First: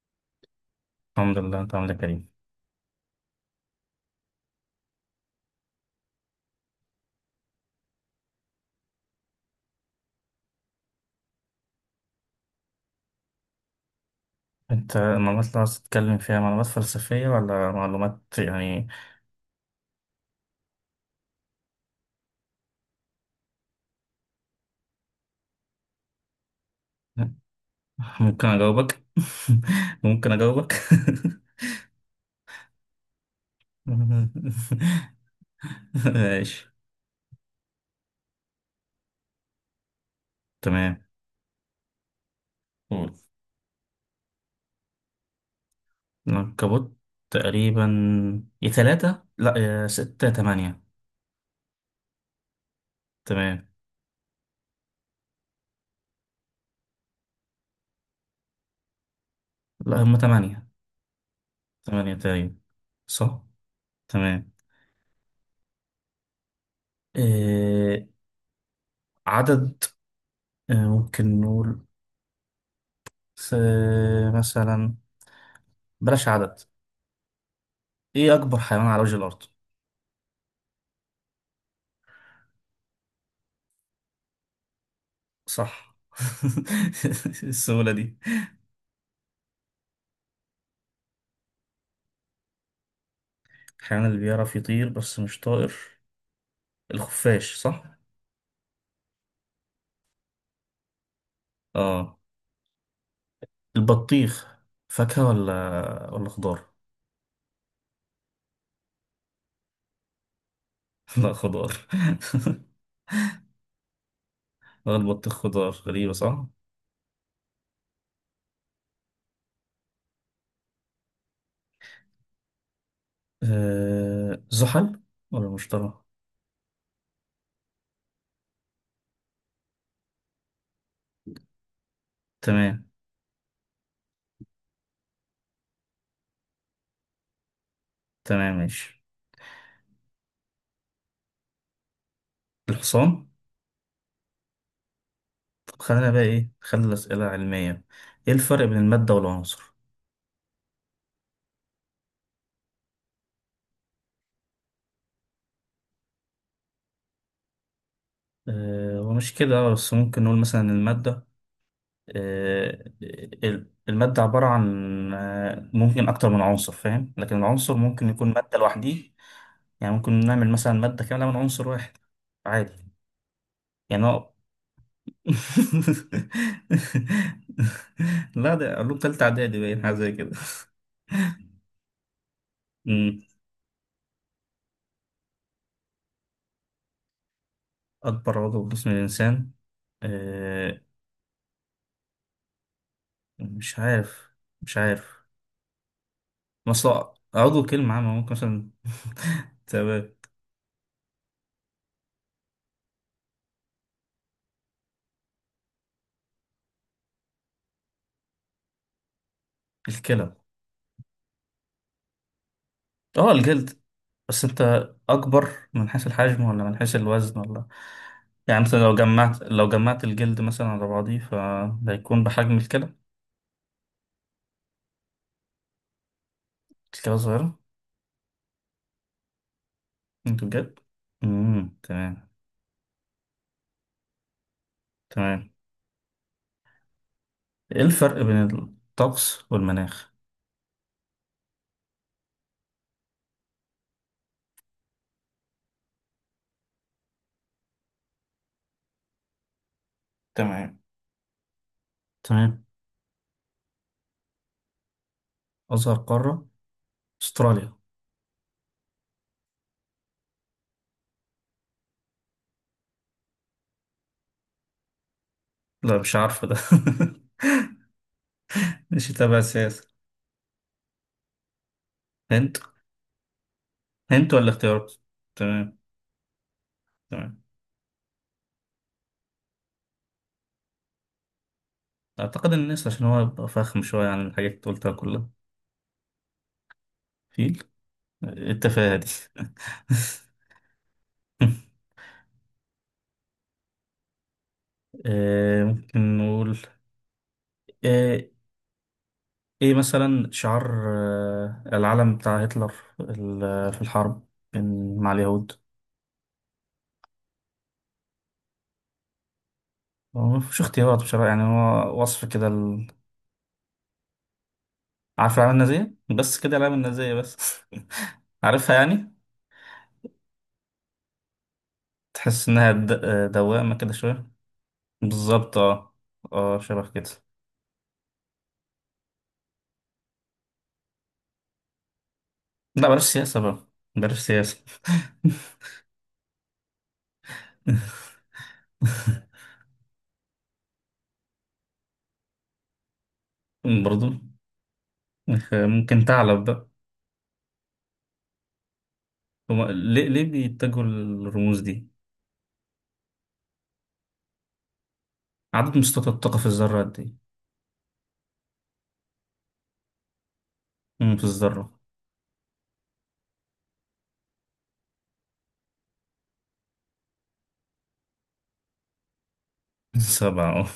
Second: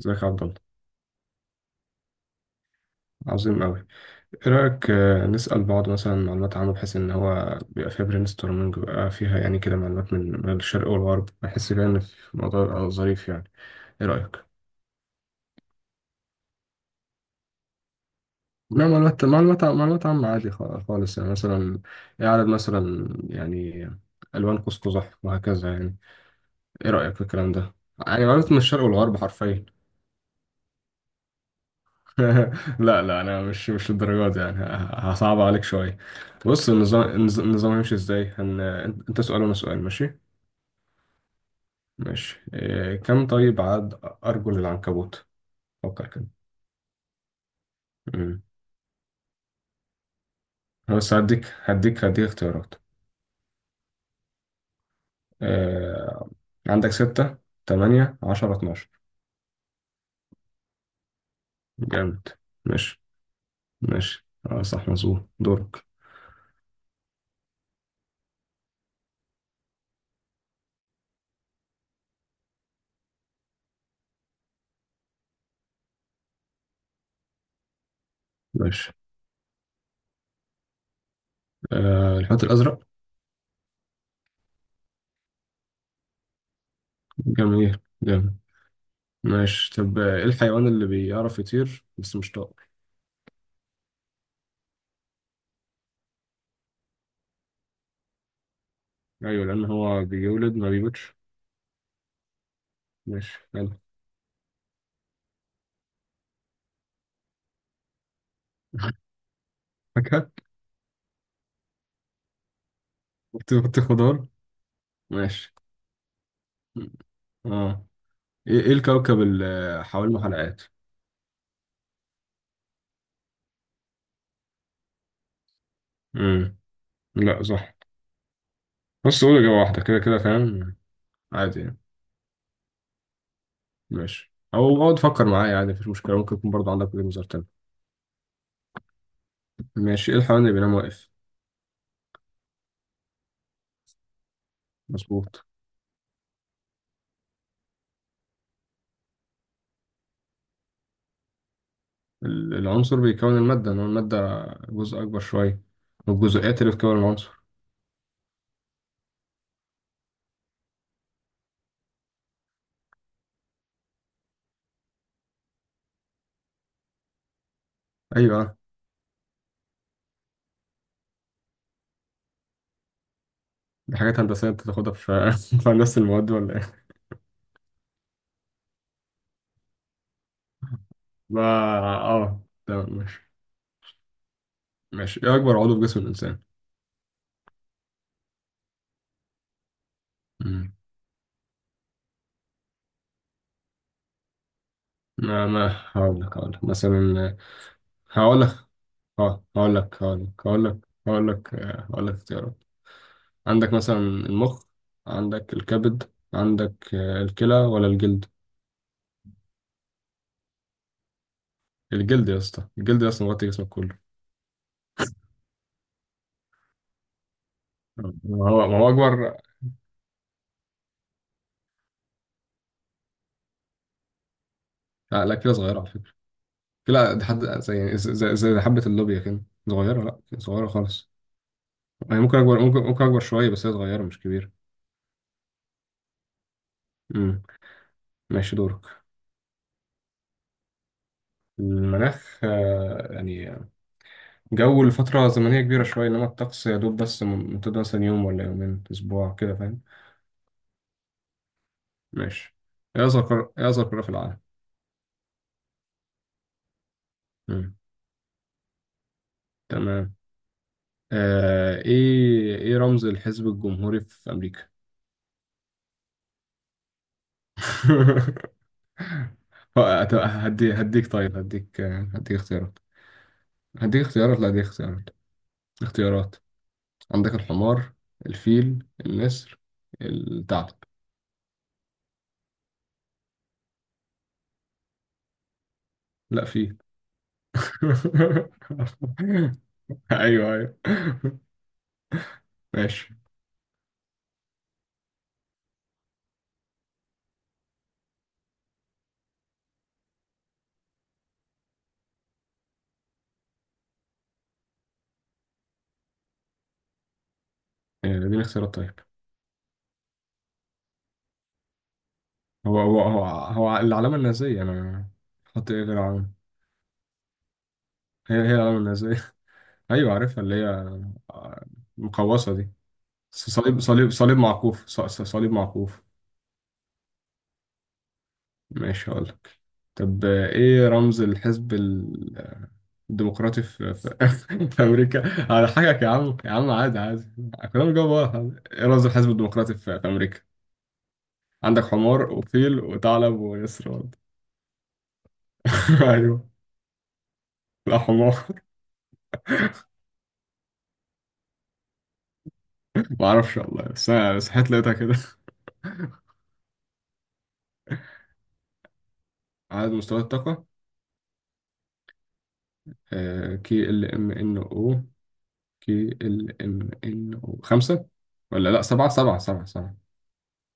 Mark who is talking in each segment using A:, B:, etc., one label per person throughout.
A: ازيك يا عبد الله؟
B: الحمد لله، انت عامل ايه يا كريم؟
A: عظيم أوي. إيه رأيك، نسأل بعض مثلا معلومات عامة، بحيث إن هو بيبقى فيها برين ستورمنج، بيبقى فيها يعني كده معلومات من الشرق والغرب. بحس كده إن في موضوع يبقى ظريف يعني. إيه رأيك؟
B: انت المعلومات اللي عاوز تتكلم فيها معلومات فلسفية ولا معلومات يعني
A: لا، معلومات عامة عادي، خالص يعني. مثلا إيه عدد مثلا يعني ألوان قوس قزح وهكذا يعني. إيه رأيك في الكلام ده؟ يعني
B: ممكن
A: معلومات من الشرق
B: اجاوبك.
A: والغرب حرفيا.
B: ممكن اجاوبك.
A: لا لا، انا مش للدرجه دي يعني، هصعب عليك شويه.
B: ماشي.
A: بص، النظام النظام هيمشي ازاي، هن... انت سؤال وانا سؤال، ماشي؟
B: تمام.
A: ماشي، إيه...
B: قول.
A: كم طيب عدد ارجل العنكبوت؟ فكر كده.
B: العنكبوت تقريبا
A: مم.
B: يا ثلاثة لا يا ستة يا تمانية.
A: أنا بس هديك اختيارات.
B: تمام.
A: آه... عندك ستة، تمانية، 10، 12.
B: لا هم تمانية. تمانية
A: جامد.
B: تقريبا.
A: ماشي.
B: صح.
A: ماشي،
B: تمام.
A: صح، مظبوط، دورك.
B: إيه عدد اه، ممكن نقول س- مثلا بلاش عدد. ايه اكبر حيوان
A: ماشي.
B: على وجه الارض؟
A: الحوت الأزرق.
B: صح.
A: جميل،
B: السهولة دي.
A: جامد. ماشي طب، ايه الحيوان اللي بيعرف يطير بس مش طائر؟
B: الحيوان اللي بيعرف يطير بس مش طائر الخفاش صح؟
A: ايوه، لان هو بيولد ما بيموتش.
B: اه.
A: ماشي، حلو.
B: البطيخ فاكهة ولا خضار؟
A: فاكهة.
B: لا خضار.
A: خضار.
B: البطيخ
A: ماشي،
B: خضار، غريبة صح؟
A: اه. ايه الكوكب اللي حوالينه حلقات؟
B: زحل ولا مشتري؟
A: امم لا صح، بس قول اجابة واحدة كده، كده فاهم، عادي يعني.
B: تمام.
A: ماشي، او اقعد تفكر معايا عادي، مفيش مشكلة، ممكن يكون برضه عندك وجهة نظر تاني.
B: تمام ماشي.
A: ماشي، ايه الحيوان اللي بينام واقف؟
B: الحصان.
A: مظبوط.
B: طب خلينا بقى ايه، خلي الأسئلة علمية. ايه الفرق بين المادة والعنصر؟
A: العنصر بيكون المادة، انما المادة جزء اكبر شوية، والجزيئات اللي بتكون العنصر.
B: ومش كده بس، ممكن نقول مثلا المادة، آه، المادة عبارة عن ممكن أكتر من عنصر فاهم، لكن العنصر ممكن يكون
A: ايوه،
B: مادة لوحديه. يعني ممكن نعمل مثلا مادة كاملة من عنصر واحد عادي.
A: دي
B: يعني
A: حاجات
B: هو
A: هندسية انت تاخدها في في هندسة المواد ولا إيه؟
B: لا ده علوم تالتة إعدادي، باين حاجة زي كده.
A: ما، اه، تمام.
B: أمم،
A: ماشي. ماشي، ايه اكبر عضو في جسم الانسان؟
B: أكبر عضو في جسم الإنسان،
A: مم.
B: آه، مش عارف. مش عارف.
A: ما هقول لك
B: مثلا
A: مثلا.
B: عضو كلمة عامة، ممكن
A: هقول لك
B: مثلا
A: اه هقول لك
B: تمام.
A: هقول لك هقول لك هقول لك اختيارات. عندك مثلا المخ، عندك الكبد، عندك الكلى، ولا الجلد؟
B: الكلى.
A: الجلد يا اسطى، الجلد يا اسطى،
B: اه
A: مغطي جسمك
B: الجلد.
A: كله.
B: بس انت اكبر من حيث الحجم ولا من حيث الوزن
A: ما
B: يعني
A: هو،
B: مثلا
A: ما هو
B: لو
A: اكبر.
B: جمعت لو جمعت الجلد مثلا على بعضيه فده هيكون بحجم الكلى.
A: لا لا، كده صغيره على فكره. كده
B: الكلى
A: دي حد
B: صغيرة؟
A: زي يعني زي حبه اللوبيا كده. صغيره، لا
B: انت
A: صغيره
B: بجد.
A: خالص. يعني
B: تمام.
A: ممكن اكبر، ممكن اكبر شويه، بس هي صغيره مش كبيره.
B: تمام.
A: امم
B: ايه الفرق بين
A: ماشي، دورك.
B: الطقس والمناخ؟
A: المناخ يعني جو لفترة زمنية كبيرة شوية، إنما الطقس يا دوب بس ممتد مثلا يوم ولا يومين، أسبوع كده فاهم.
B: تمام.
A: ماشي.
B: تمام.
A: إيه أصغر قارة في العالم؟
B: اصغر قارة استراليا.
A: مم. تمام. إيه رمز الحزب الجمهوري في أمريكا؟
B: لا مش عارفة ده. مش تابع السياسة.
A: طب هديك، طيب هديك، هديك
B: هند.
A: اختيارات. هديك
B: هند
A: اختيارات، لا
B: ولا
A: هديك
B: اختيارات؟
A: اختيارات
B: تمام.
A: اختيارات عندك
B: تمام.
A: الحمار، الفيل، النسر، الثعلب.
B: اعتقد الناس، عشان هو يبقى فخم شوية عن الحاجات اللي قلتها كلها.
A: لا، فيل.
B: فيل. التفاهة دي.
A: ايوه، ايوه. ماشي.
B: ممكن نقول آه، ايه مثلا شعار العلم بتاع هتلر في الحرب مع اليهود.
A: دي الاختيارات؟ طيب،
B: هو مفيش اختيارات بصراحة، يعني هو وصف كده
A: هو هو هو هو العلامة النازية. انا
B: عارف العلامة
A: حط ايه غير
B: النازية
A: العلامة؟
B: بس، كده العلامة النازية بس.
A: هي هي
B: عارفها
A: العلامة
B: يعني.
A: النازية. ايوه عارفها، اللي هي آه،
B: تحس
A: المقوسة دي.
B: انها دوامة كده شوية.
A: صليب
B: بالظبط اه.
A: معكوف.
B: اه شبه كده.
A: ماشي. هقول لك طب، ايه رمز الحزب
B: لا بلاش سياسة بقى.
A: الديمقراطي
B: بلاش سياسة.
A: في امريكا على حاجة، يا عم يا عم، عادي عادي، كلام جواب واحد. ايه رمز الحزب الديمقراطي في امريكا؟ عندك حمار وفيل وثعلب ويسرى.
B: برضو ممكن ثعلب
A: ايوه،
B: بقى.
A: لا حمار.
B: هو ليه ليه بيتجهوا للرموز دي؟
A: ما اعرفش والله، بس انا صحيت لقيتها كده.
B: عدد مستويات الطاقة في الذرة قد إيه؟
A: عدد مستويات الطاقة
B: في الذرة.
A: كي ال ام ان او KLMNO، خمسة، ولا لا سبعة، سبعة، سبعة، سبعة.
B: سبعة أه.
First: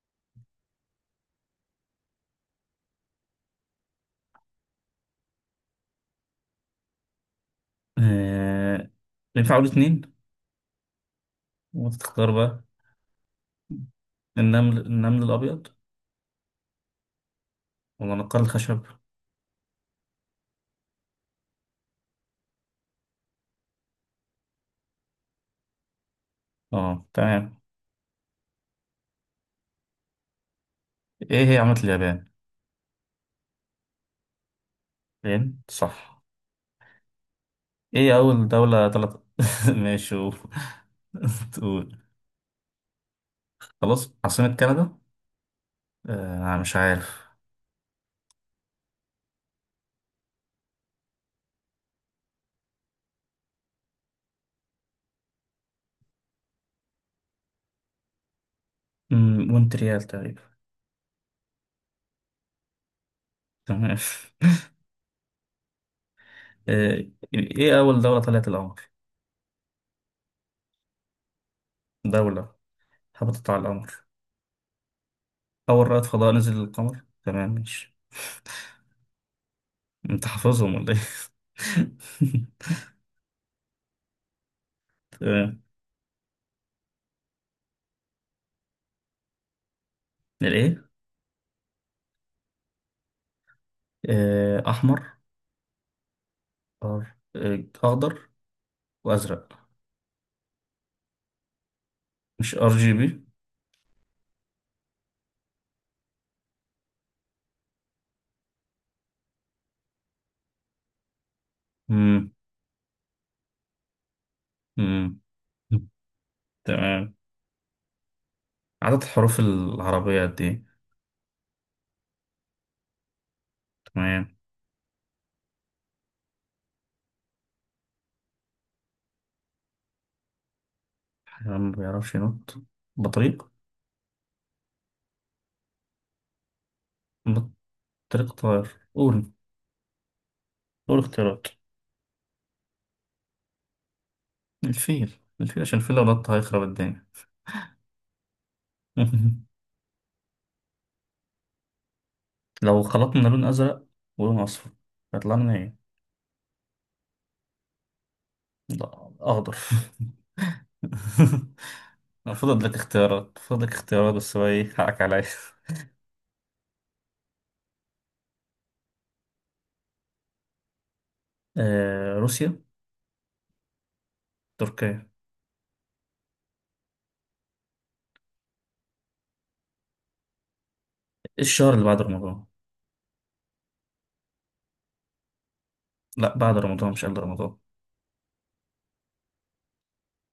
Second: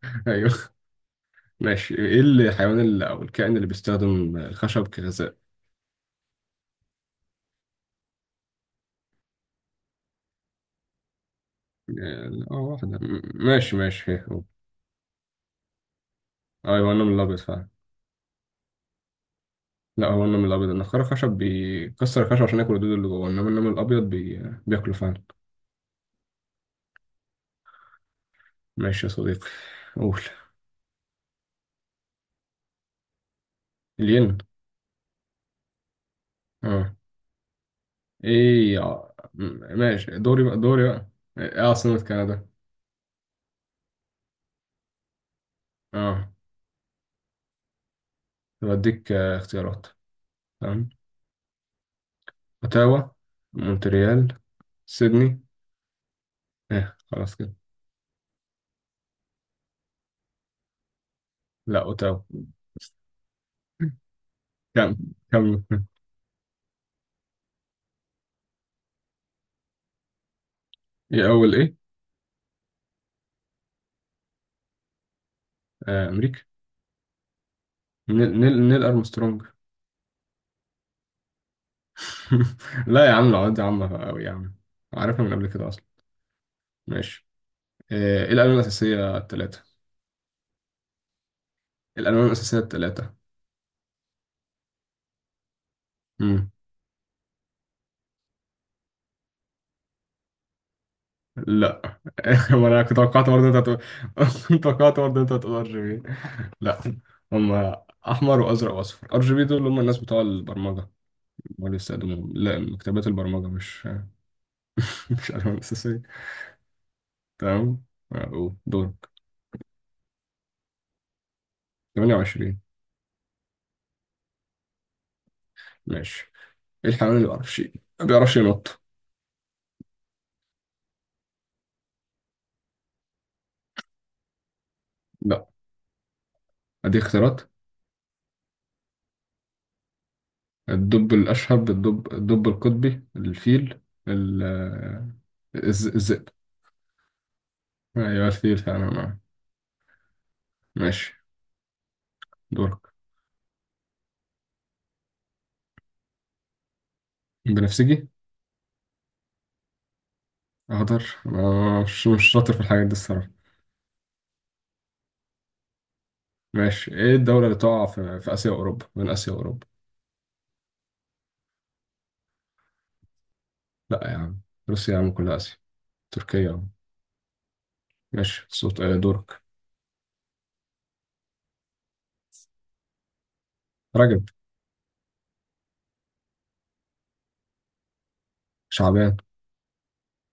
A: ايوه. ماشي، ايه الحيوان اللي او الكائن اللي بيستخدم الخشب كغذاء؟
B: آه، ينفع أقول اتنين وتختار
A: لا
B: بقى؟
A: واحدة، ماشي. ماشي، هي هو.
B: النمل النمل الأبيض
A: ايوه النمل الابيض فعلا.
B: ولا نقار الخشب؟
A: لا، هو النمل الابيض، النخاع الخشب بيكسر الخشب عشان ياكل الدود اللي جوه، انما النمل الابيض بي... بياكله فعلا.
B: أه تمام.
A: ماشي يا صديقي. قول.
B: إيه هي عملة اليابان؟
A: الين.
B: الين صح.
A: اه،
B: إيه أول دولة طلعت ماشي
A: ماشي، دوري بقى، دوري بقى. ايه
B: تقول.
A: عاصمة كندا؟
B: خلاص عاصمة كندا؟
A: اه،
B: آه أنا مش عارف.
A: بديك اختيارات. تمام. اوتاوا، مونتريال، سيدني، ايه، خلاص كده.
B: مم، مونتريال تقريبا.
A: لا، اوتاوا.
B: تمام.
A: كم كم.
B: آه، إيه أول دولة طلعت القمر؟
A: ايه اول ايه
B: دولة هبطت على القمر. أول رائد
A: آه
B: فضاء
A: امريكا.
B: نزل للقمر. تمام ماشي.
A: نيل ارمسترونج.
B: أنت حافظهم ولا إيه؟
A: لا يا عم، العواد دي عامة قوي يا عم، عارفها من قبل
B: تمام.
A: كده اصلا. ماشي. ايه الالوان الاساسية الثلاثة؟
B: الإيه؟
A: الالوان الاساسية الثلاثة.
B: أحمر، أر... آه، أخضر وأزرق.
A: لا.
B: مش ار
A: ما انا
B: جي
A: كنت
B: بي؟
A: توقعت برضه انت هتقول. كنت توقعت برضه انت هتقول RGB. لا، هم احمر وازرق واصفر. RGB دول هم الناس بتوع البرمجه، هم اللي
B: مم.
A: بيستخدموهم، لا مكتبات البرمجه، مش
B: مم.
A: مش الوان اساسيه.
B: تمام.
A: تمام. أقول
B: عدد
A: دورك.
B: الحروف العربية قد إيه؟
A: 28.
B: تمام.
A: ماشي، ايه الحيوان اللي ما بيعرفش ينط؟
B: حيوان ما بيعرفش ينط؟ بطريق.
A: لا، ادي اختيارات.
B: بطريق طائر، قول. قول
A: الدب
B: اختيارات.
A: الاشهب، الدب القطبي، الفيل، ال
B: الفيل. الفيل عشان الفيل لو
A: الذئب.
B: نط هيخرب الدنيا.
A: ايوه الفيل فعلا. ماشي،
B: لو
A: دورك.
B: خلطنا لون أزرق ولون أصفر هيطلع لنا إيه؟
A: بنفسجي.
B: لا أخضر.
A: أقدر، مش شاطر في
B: فضل لك
A: الحاجات دي الصراحة.
B: اختيارات، فضل لك اختيارات بس هو إيه حقك عليا.
A: ماشي، إيه الدولة اللي تقع في آسيا وأوروبا، من آسيا وأوروبا؟
B: آه روسيا.
A: لا يا عم، روسيا يا
B: تركيا.
A: عم كلها آسيا، تركيا يا عم. ماشي، صوت، دورك.
B: الشهر اللي بعد رمضان.
A: رجب.
B: لا بعد رمضان مش قبل رمضان.
A: شعبان.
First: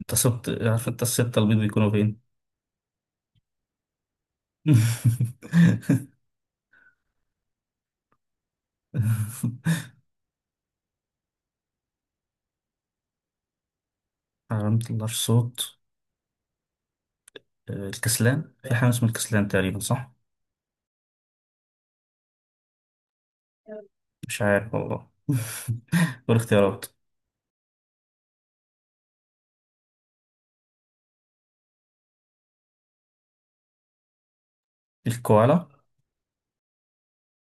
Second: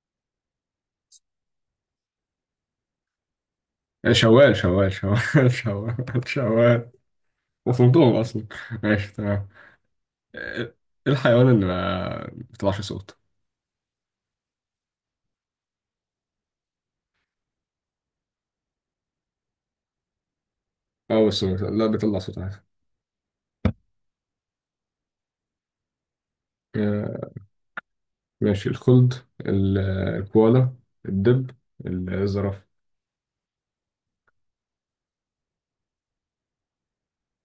B: أنت سبت، عارف أنت الستة البيض بيكونوا فين.
A: إيه، شوال، شوال، شوال، شوال، شوال، وصلتهم أصلا. ماشي، تمام. إيه الحيوان اللي ما بيطلعش صوت؟
B: ما بيطلعش صوت. الكسلان، في حاجة اسمها الكسلان تقريبا صح؟
A: أو بس، لا بيطلع صوت عادي.
B: مش عارف والله. والاختيارات؟
A: آه، ماشي، الخلد، ال- الكوالا، الدب، الزرافة.
B: الكوالا.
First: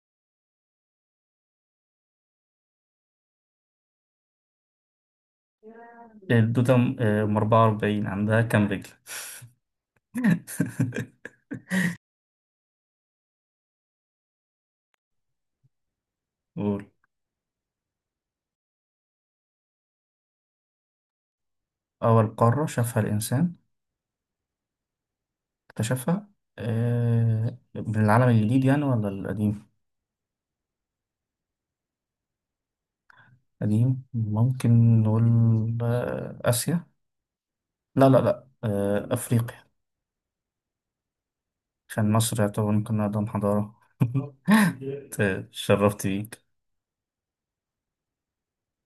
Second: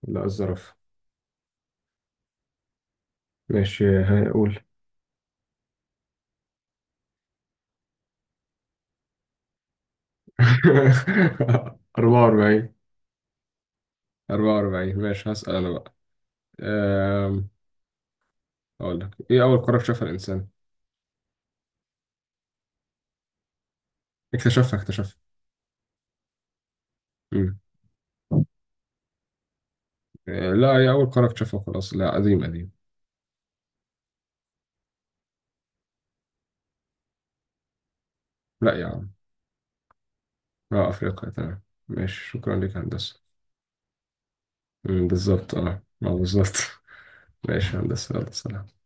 A: لا، الزرافة. ماشي هقول.
B: الدودة. أم 44 عندها كام رجل؟
A: 44. 44، ماشي هسأل أنا بقى.
B: قول.
A: أم، أقول لك، إيه أول قارة اكتشفها الإنسان؟
B: أول قارة شافها الإنسان
A: اكتشفها.
B: اكتشفها؟
A: مم.
B: من العالم الجديد يعني ولا القديم؟
A: لا هي أول قارة اكتشفها خلاص. لا قديم، قديم.
B: قديم ممكن نقول آسيا، لا لا لا
A: لا يا
B: آه،
A: عم،
B: أفريقيا.
A: لا أفريقيا. تمام.
B: عشان
A: ماشي،
B: مصر
A: شكرا
B: يعتبر
A: لك يا
B: ممكن
A: هندسة.
B: أقدم حضارة.
A: بالظبط. أه،
B: تشرفت
A: ما
B: بيك.
A: بالظبط. ماشي يا هندسة، يلا سلام.